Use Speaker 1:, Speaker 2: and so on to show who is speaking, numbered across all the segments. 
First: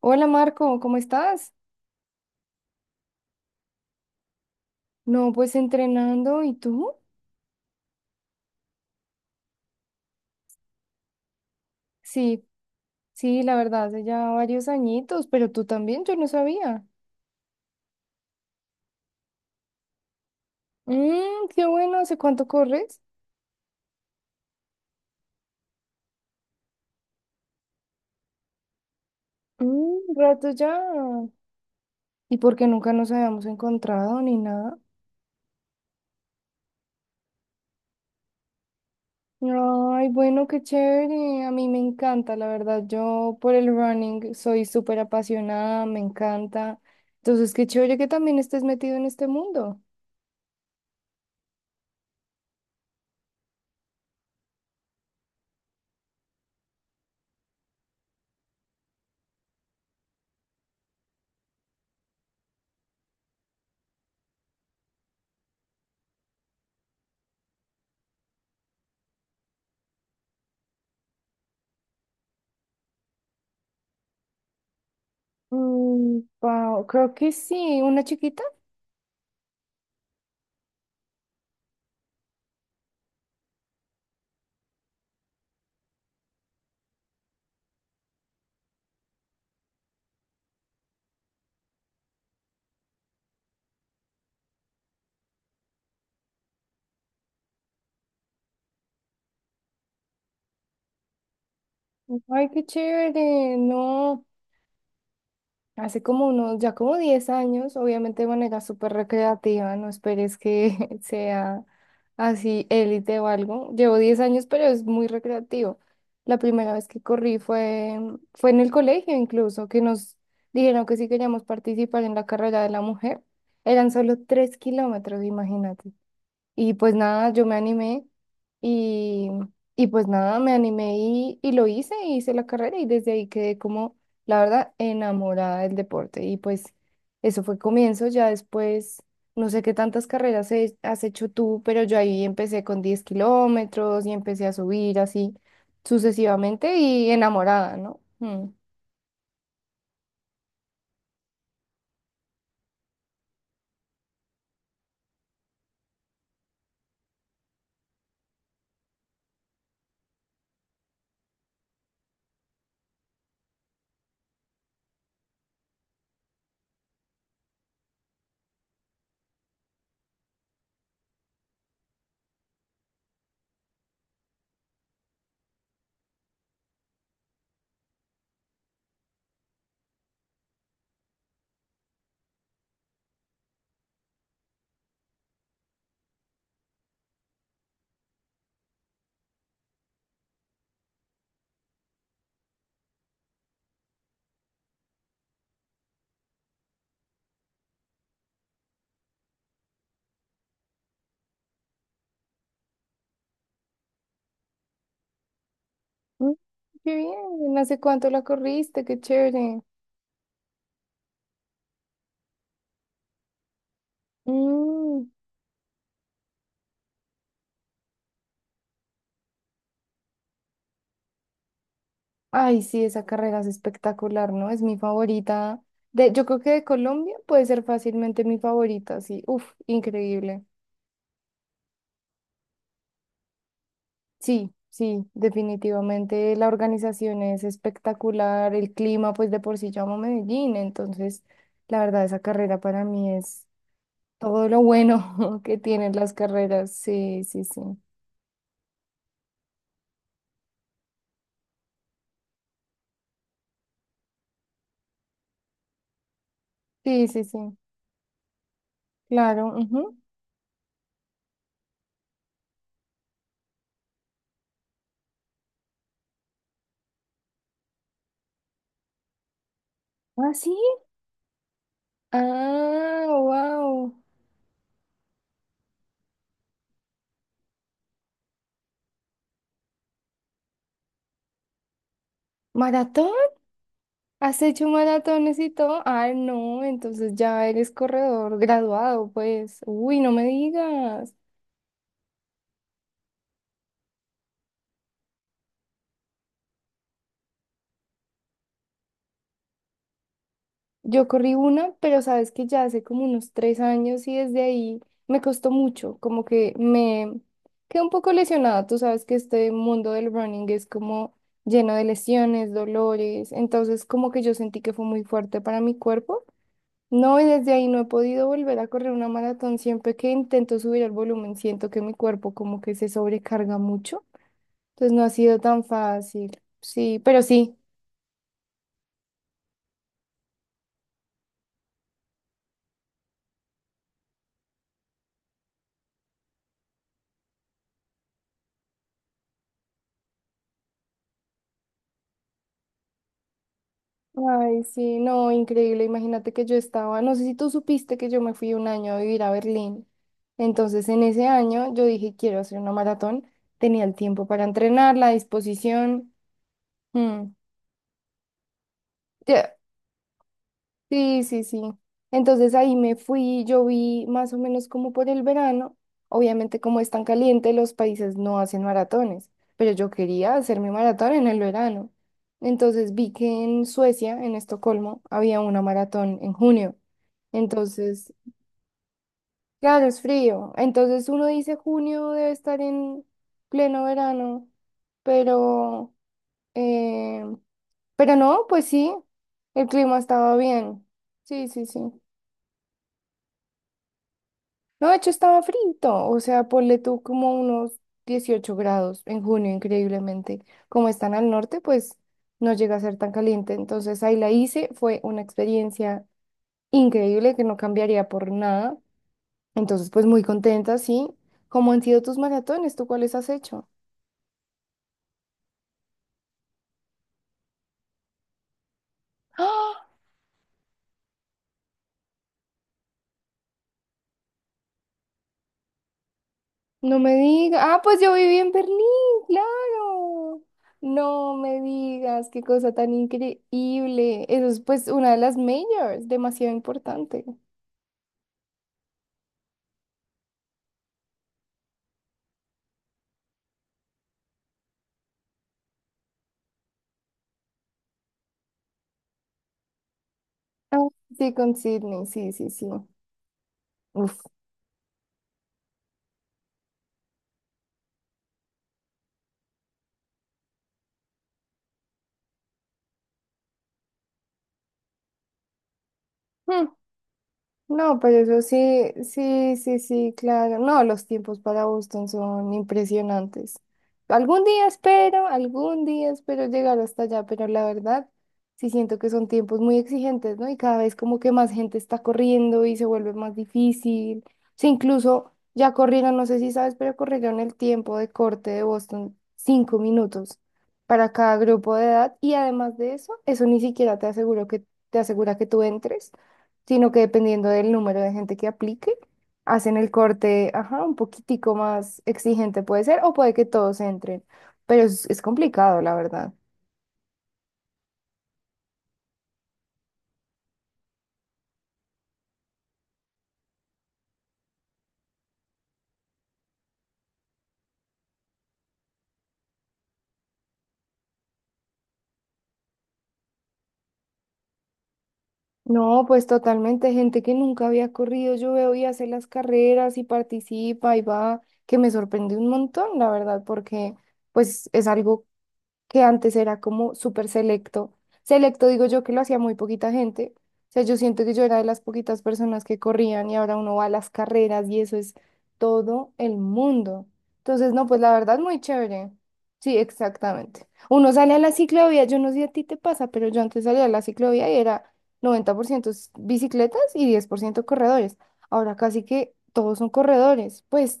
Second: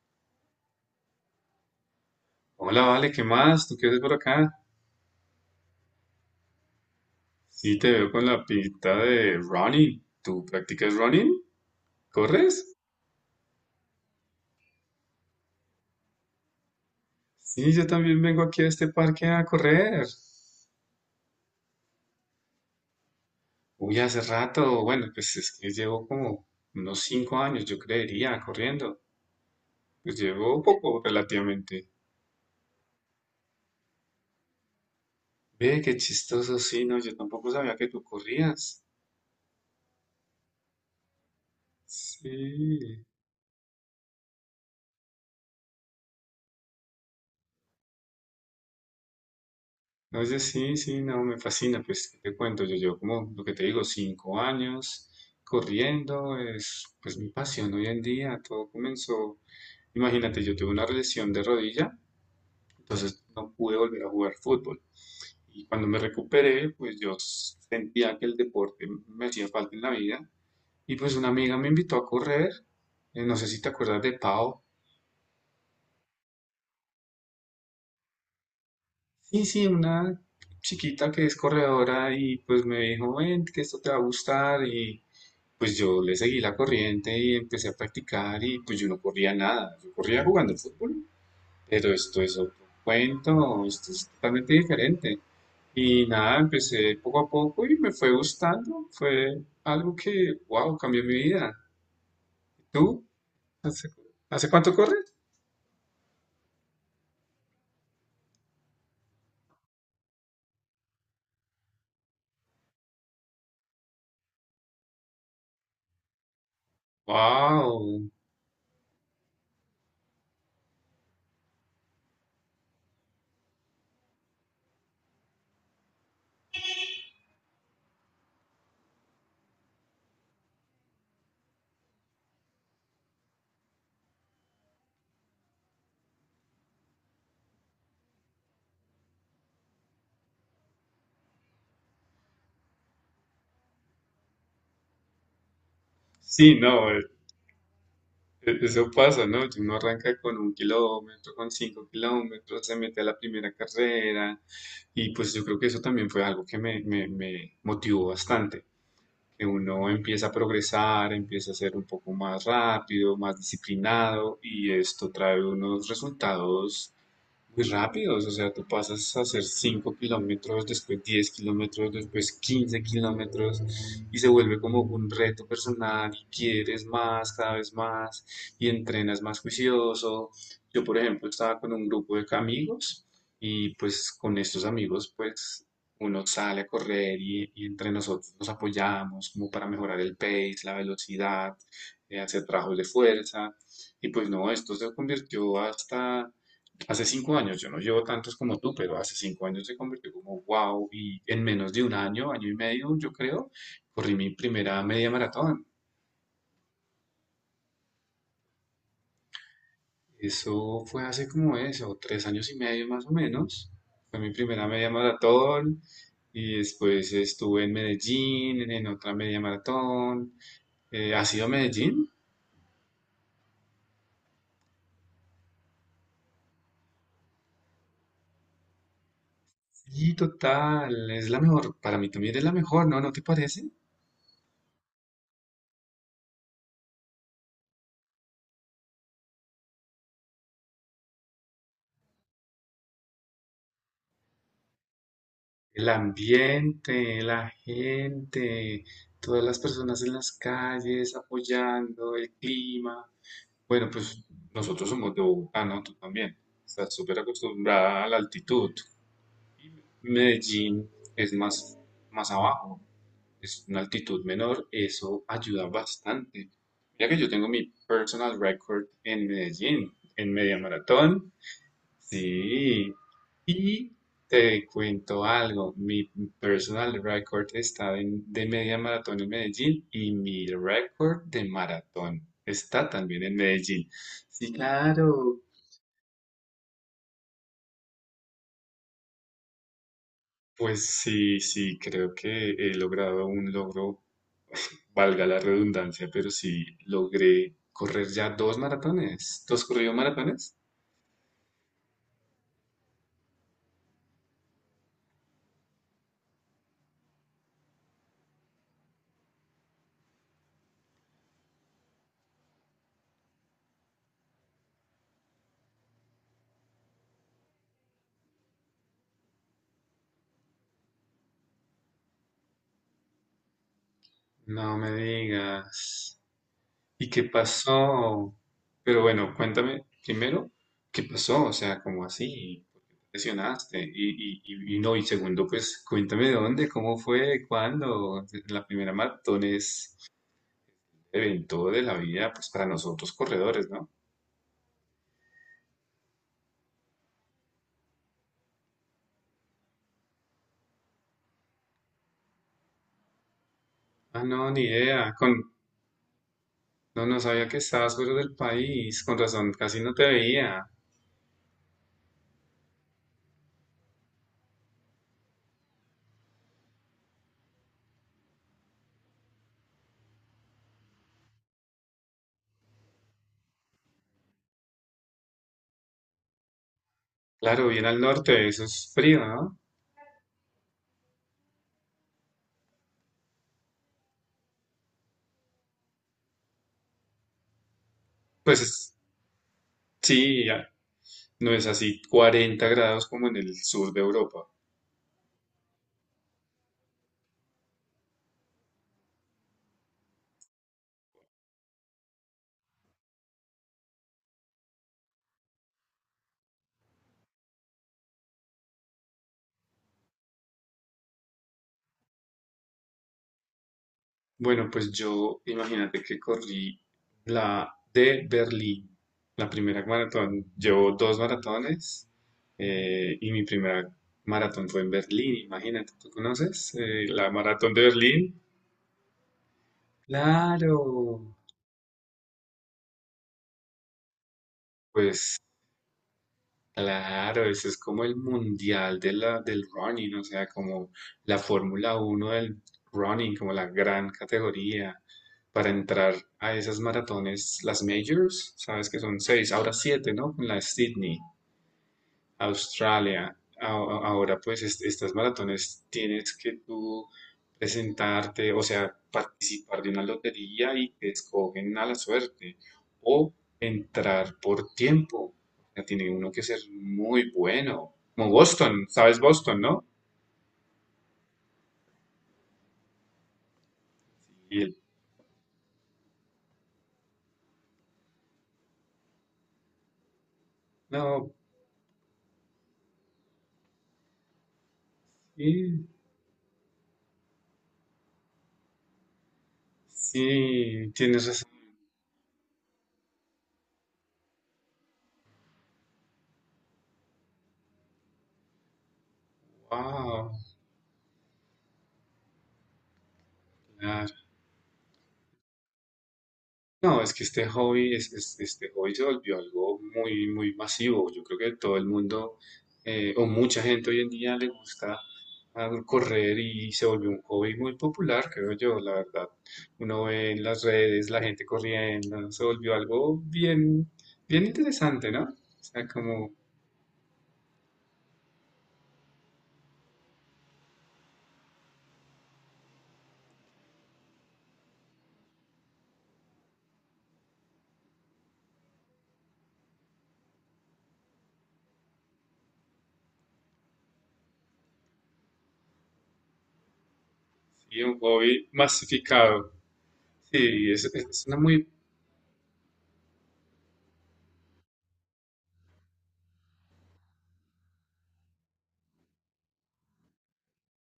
Speaker 1: Hola Marco, ¿cómo estás?
Speaker 2: Hola, Vale, ¿qué más? ¿Tú qué haces por acá?
Speaker 1: No, pues entrenando, ¿y tú?
Speaker 2: Sí, te veo con la pinta de running. ¿Tú practicas running?
Speaker 1: Sí,
Speaker 2: ¿Corres?
Speaker 1: sí, la verdad, hace ya varios añitos, pero tú también, yo no sabía.
Speaker 2: Sí, yo también vengo aquí a este parque a correr.
Speaker 1: Qué bueno, ¿hace cuánto corres?
Speaker 2: Uy, hace rato, bueno, pues es que llevo como unos 5 años, yo creería, corriendo. Pues
Speaker 1: Rato
Speaker 2: llevo
Speaker 1: ya.
Speaker 2: poco relativamente.
Speaker 1: ¿Y por qué nunca nos habíamos encontrado ni nada?
Speaker 2: Ve, qué chistoso, sí, no, yo tampoco sabía que tú corrías.
Speaker 1: Ay, bueno, qué chévere, a mí me encanta, la verdad,
Speaker 2: Sí.
Speaker 1: yo por el running soy súper apasionada, me encanta. Entonces, qué chévere que también estés metido en este mundo.
Speaker 2: No, yo sí, sí, no, me fascina, pues, ¿qué te cuento? Yo llevo como, lo que te digo, 5 años corriendo, es pues mi pasión hoy en día. Todo comenzó, imagínate, yo tuve una lesión de rodilla, entonces no pude volver a jugar fútbol. Y cuando me recuperé, pues yo sentía que el deporte me hacía falta en la vida. Y pues una amiga me invitó a correr, no sé si te acuerdas de Pau.
Speaker 1: Wow, creo que sí, una chiquita.
Speaker 2: Sí, sí, una chiquita que es corredora y pues me dijo, ven, que esto te va a gustar. Y... Pues yo le seguí la corriente y empecé a practicar, y pues yo no corría nada, yo corría jugando fútbol, pero esto es otro cuento, esto es totalmente diferente. Y nada, empecé poco a poco y me fue gustando, fue algo que, wow, cambió mi vida.
Speaker 1: Ay, qué
Speaker 2: ¿Tú?
Speaker 1: chévere,
Speaker 2: ¿Hace,
Speaker 1: no.
Speaker 2: hace cuánto corres?
Speaker 1: Hace como unos, ya como 10 años, obviamente de manera súper recreativa, no esperes que sea así élite o algo. Llevo 10 años, pero es muy recreativo. La primera vez que corrí fue,
Speaker 2: Wow.
Speaker 1: fue en el colegio incluso, que nos dijeron que si queríamos participar en la carrera de la mujer, eran solo 3 kilómetros, imagínate. Y pues nada, yo me animé y, y pues nada, me animé y lo hice, hice la carrera y desde ahí quedé como, la verdad, enamorada del deporte. Y pues eso fue comienzo, ya después, no sé qué tantas carreras has hecho tú, pero yo ahí empecé con 10 kilómetros y empecé a subir así
Speaker 2: Sí,
Speaker 1: sucesivamente
Speaker 2: no,
Speaker 1: y enamorada, ¿no? Mm.
Speaker 2: Eso pasa, ¿no? Uno arranca con un kilómetro, con 5 kilómetros, se mete a la primera carrera, y pues yo creo que eso también fue algo que me motivó bastante, que uno empieza a progresar, empieza a ser un poco más rápido, más disciplinado, y esto trae unos resultados muy rápidos. O sea, tú pasas a hacer 5 kilómetros, después 10 kilómetros, después 15 kilómetros, y se vuelve como un reto personal y quieres más, cada vez más, y entrenas más juicioso. Yo, por ejemplo, estaba con un grupo de amigos, y pues con estos amigos pues uno sale a correr y entre nosotros nos apoyamos como para mejorar el pace, la velocidad, hacer trabajos de fuerza. Y pues no, esto se convirtió hasta. Hace 5 años, yo no llevo tantos como tú, pero hace 5 años se convirtió como wow, y en menos de un año, año y medio, yo creo, corrí mi primera media maratón.
Speaker 1: Mm, Qué bien, ¿hace cuánto la corriste? Qué chévere.
Speaker 2: Eso fue hace como eso, 3 años y medio más o menos. Fue mi primera media
Speaker 1: Mm.
Speaker 2: maratón, y después estuve en Medellín, en otra media maratón. ¿Has ido a Medellín?
Speaker 1: Ay, sí, esa carrera es espectacular, ¿no? Es mi favorita. De, yo creo que de Colombia puede ser fácilmente mi favorita, sí. Uf,
Speaker 2: Sí,
Speaker 1: increíble.
Speaker 2: total, es la mejor, para mí también es la mejor, ¿no? ¿No te parece?
Speaker 1: Sí, sí, definitivamente la organización es espectacular, el clima, pues de por sí llamo Medellín, entonces la verdad esa carrera para mí es todo lo bueno que
Speaker 2: El
Speaker 1: tienen las carreras.
Speaker 2: ambiente,
Speaker 1: Sí, sí,
Speaker 2: la
Speaker 1: sí.
Speaker 2: gente, todas las personas en las calles apoyando, el clima. Bueno, pues nosotros somos de Bogotá, ¿no? Tú también. Estás
Speaker 1: Sí,
Speaker 2: súper
Speaker 1: sí, sí.
Speaker 2: acostumbrada a la altitud.
Speaker 1: Claro. Ujú.
Speaker 2: Medellín es más abajo, es una altitud menor, eso ayuda bastante. Mira que yo tengo mi personal record en Medellín,
Speaker 1: Ah,
Speaker 2: en
Speaker 1: sí.
Speaker 2: media maratón. Sí,
Speaker 1: Ah,
Speaker 2: y
Speaker 1: wow.
Speaker 2: te cuento algo, mi personal record está de media maratón en Medellín, y mi record de maratón está
Speaker 1: ¿Maratón?
Speaker 2: también en Medellín.
Speaker 1: ¿Has
Speaker 2: Sí,
Speaker 1: hecho maratones
Speaker 2: claro.
Speaker 1: y todo? Ah, no, entonces ya eres corredor graduado, pues. Uy, no me
Speaker 2: Pues
Speaker 1: digas.
Speaker 2: sí, sí, creo que he logrado un logro, valga la redundancia, pero sí logré correr ya dos maratones, dos corridos maratones.
Speaker 1: Yo corrí una, pero sabes que ya hace como unos 3 años y desde ahí me costó mucho, como que me quedé un poco lesionada. Tú sabes que este mundo del running es como lleno de lesiones, dolores, entonces como que yo sentí que fue muy fuerte para mi cuerpo. No, y desde ahí no he podido volver a correr una maratón. Siempre que intento subir el volumen, siento que mi cuerpo como que se sobrecarga mucho.
Speaker 2: No me
Speaker 1: Entonces no ha sido tan
Speaker 2: digas.
Speaker 1: fácil. Sí,
Speaker 2: ¿Y
Speaker 1: pero
Speaker 2: qué
Speaker 1: sí.
Speaker 2: pasó? Pero bueno, cuéntame primero, ¿qué pasó? O sea, ¿cómo así? ¿Por qué te lesionaste? Y no, y segundo, pues cuéntame dónde, cómo fue, cuándo. La primera maratón es evento de la vida, pues para nosotros corredores, ¿no?
Speaker 1: Ay, sí, no, increíble. Imagínate que yo estaba, no sé si tú supiste que yo me fui un año a vivir a Berlín. Entonces en ese año yo dije, quiero hacer una maratón. Tenía el
Speaker 2: Ah,
Speaker 1: tiempo para
Speaker 2: no, ni
Speaker 1: entrenar, la
Speaker 2: idea.
Speaker 1: disposición.
Speaker 2: No, no
Speaker 1: Mm.
Speaker 2: sabía que estabas fuera del país. Con razón,
Speaker 1: Ya,
Speaker 2: casi no te veía.
Speaker 1: sí, sí, sí. Entonces ahí me fui, yo vi más o menos como por el verano. Obviamente como es tan caliente, los países no hacen maratones, pero yo quería hacer mi maratón en el verano. Entonces vi que en Suecia, en Estocolmo, había una maratón en junio.
Speaker 2: Claro, bien al
Speaker 1: Entonces,
Speaker 2: norte, eso es frío, ¿no?
Speaker 1: claro, es frío. Entonces uno dice junio debe estar en pleno verano, pero, eh, pero no,
Speaker 2: Pues
Speaker 1: pues sí, el clima estaba
Speaker 2: sí, ya,
Speaker 1: bien. Sí,
Speaker 2: no es
Speaker 1: sí, sí.
Speaker 2: así 40 grados como en el sur de Europa.
Speaker 1: No, de hecho estaba frito, o sea, ponle tú como unos 18 grados en junio, increíblemente. Como están al norte, pues no llega a ser tan caliente. Entonces ahí la hice, fue una experiencia increíble que no cambiaría por nada. Entonces, pues muy contenta, sí. ¿Cómo han sido tus maratones? ¿Tú cuáles has hecho?
Speaker 2: Bueno, pues yo imagínate que corrí la de Berlín, la primera
Speaker 1: ¡Ah!
Speaker 2: maratón. Llevo dos maratones, y mi primera maratón fue en Berlín, imagínate, ¿tú conoces,
Speaker 1: No me
Speaker 2: la
Speaker 1: digas.
Speaker 2: maratón
Speaker 1: Ah,
Speaker 2: de
Speaker 1: pues yo viví
Speaker 2: Berlín?
Speaker 1: en Berlín, claro.
Speaker 2: Claro.
Speaker 1: No me digas, qué cosa tan increíble. Eso es pues una de las
Speaker 2: Pues
Speaker 1: majors, demasiado importante.
Speaker 2: claro, ese es como el mundial de la, del running, o sea, como la Fórmula Uno del running, como la gran categoría para entrar a esas maratones, las majors. Sabes que son seis, ahora siete, ¿no? Con la de
Speaker 1: Ah,
Speaker 2: Sydney.
Speaker 1: sí, con Sydney, sí, sí, sí.
Speaker 2: Australia.
Speaker 1: Uf.
Speaker 2: Ahora, pues, estas maratones tienes que tú presentarte, o sea, participar de una lotería y te escogen a la suerte, o entrar por tiempo. O sea, tiene uno que ser
Speaker 1: Hmm.
Speaker 2: muy bueno.
Speaker 1: No, pero
Speaker 2: Como
Speaker 1: eso
Speaker 2: Boston,
Speaker 1: sí,
Speaker 2: ¿sabes
Speaker 1: sí,
Speaker 2: Boston,
Speaker 1: sí,
Speaker 2: no?
Speaker 1: sí, claro. No, los tiempos para Boston son impresionantes.
Speaker 2: Y él,
Speaker 1: Algún día espero llegar hasta allá, pero la verdad sí siento que son tiempos muy exigentes, ¿no? Y cada vez como que
Speaker 2: no,
Speaker 1: más gente está corriendo y se vuelve más difícil. Sí, incluso ya
Speaker 2: sí,
Speaker 1: corrieron, no sé si sabes, pero corrieron el tiempo de corte de Boston, 5 minutos
Speaker 2: sí,
Speaker 1: para
Speaker 2: tienes
Speaker 1: cada
Speaker 2: razón.
Speaker 1: grupo de edad. Y además de eso, eso ni siquiera te asegura que tú entres sino que dependiendo del número de gente que aplique, hacen el
Speaker 2: Wow.
Speaker 1: corte, ajá, un poquitico más exigente puede ser, o puede que todos entren, pero es complicado, la verdad.
Speaker 2: No, es que este hobby, este hobby se volvió algo muy, muy masivo. Yo creo que todo el mundo, o mucha gente hoy en día le gusta, ah, correr, y se volvió un hobby muy popular, creo yo, la verdad. Uno ve en las redes la gente corriendo, se volvió algo bien, bien interesante, ¿no? O sea,
Speaker 1: No, pues
Speaker 2: como
Speaker 1: totalmente, gente que nunca había corrido, yo veo y hace las carreras y participa y va, que me sorprende un montón, la verdad, porque pues es algo que antes era como súper selecto. Selecto digo yo que lo hacía muy poquita gente. O sea, yo siento que yo era de las poquitas personas que corrían y ahora uno va a las carreras y eso es todo el mundo. Entonces,
Speaker 2: sí,
Speaker 1: no,
Speaker 2: un
Speaker 1: pues la verdad,
Speaker 2: hobby
Speaker 1: muy chévere.
Speaker 2: masificado.
Speaker 1: Sí, exactamente.
Speaker 2: Sí,
Speaker 1: Uno
Speaker 2: es
Speaker 1: sale
Speaker 2: una
Speaker 1: a la
Speaker 2: muy
Speaker 1: ciclovía, yo no sé si a ti te pasa, pero yo antes salía a la ciclovía y era 90% bicicletas y 10% corredores. Ahora casi que todos son corredores. Pues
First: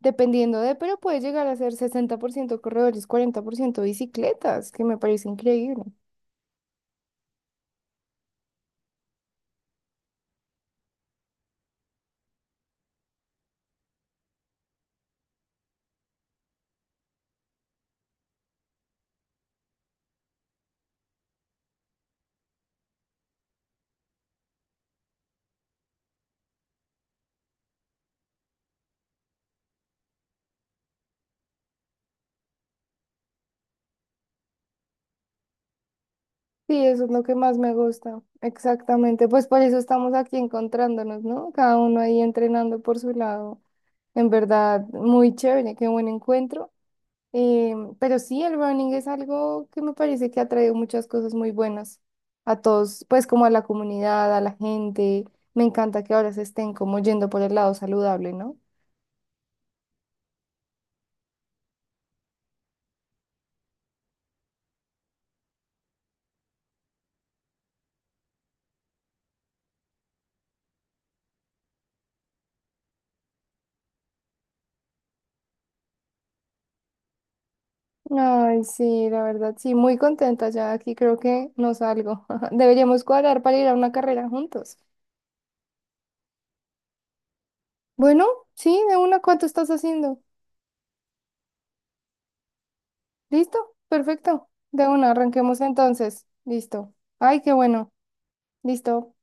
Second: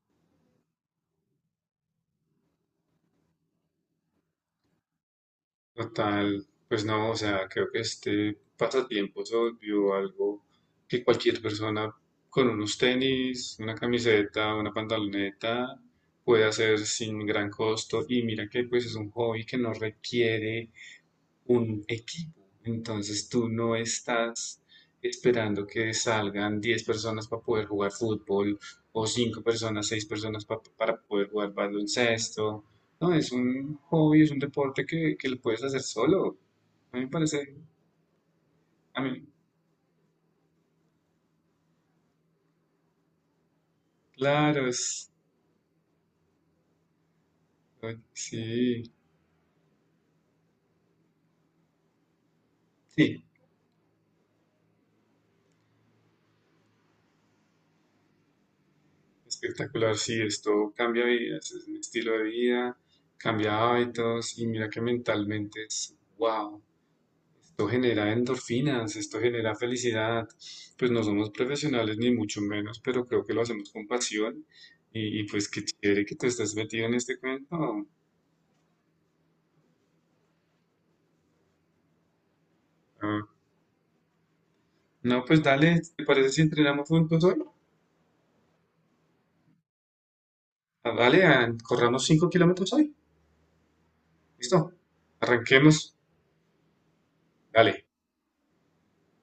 Speaker 1: dependiendo de, pero puede llegar a ser 60% corredores, 40% bicicletas, que me parece increíble.
Speaker 2: total, pues no, o sea, creo que este pasatiempo se volvió algo que cualquier persona con unos tenis, una camiseta, una pantaloneta puede hacer sin gran costo. Y mira que pues es un hobby que no requiere un equipo. Entonces tú no estás esperando que salgan 10 personas para poder jugar fútbol, o 5 personas, 6 personas para poder jugar baloncesto. No, es un hobby, es un deporte que lo puedes hacer solo.
Speaker 1: Sí,
Speaker 2: A
Speaker 1: eso
Speaker 2: mí
Speaker 1: es
Speaker 2: me
Speaker 1: lo que
Speaker 2: parece,
Speaker 1: más me gusta.
Speaker 2: a mí,
Speaker 1: Exactamente, pues por eso estamos aquí encontrándonos, ¿no? Cada uno ahí entrenando por su lado. En
Speaker 2: claro,
Speaker 1: verdad,
Speaker 2: es,
Speaker 1: muy chévere, qué buen encuentro. Pero sí, el
Speaker 2: sí,
Speaker 1: running es algo que me parece que ha traído muchas cosas muy buenas a todos,
Speaker 2: sí,
Speaker 1: pues como a la comunidad, a la gente. Me encanta que ahora se estén como yendo por el lado saludable, ¿no?
Speaker 2: espectacular, sí, esto cambia vidas, es un estilo de vida, cambia hábitos, y mira que mentalmente es wow. Esto genera endorfinas, esto genera felicidad. Pues no somos profesionales ni mucho menos, pero creo que lo hacemos con pasión. Y pues qué chévere que tú estás metido en este cuento.
Speaker 1: Ay, sí, la verdad, sí, muy contenta ya aquí, creo que no salgo. Deberíamos
Speaker 2: Ah,
Speaker 1: cuadrar para ir a una carrera juntos.
Speaker 2: no, pues dale, ¿te parece si entrenamos juntos hoy?
Speaker 1: Bueno, sí, de una, ¿cuánto estás haciendo?
Speaker 2: Ah, ah, corramos 5 kilómetros hoy.
Speaker 1: ¿Listo? Perfecto.
Speaker 2: Listo,
Speaker 1: De una, arranquemos
Speaker 2: arranquemos.
Speaker 1: entonces. Listo. Ay, qué
Speaker 2: Dale.
Speaker 1: bueno. Listo.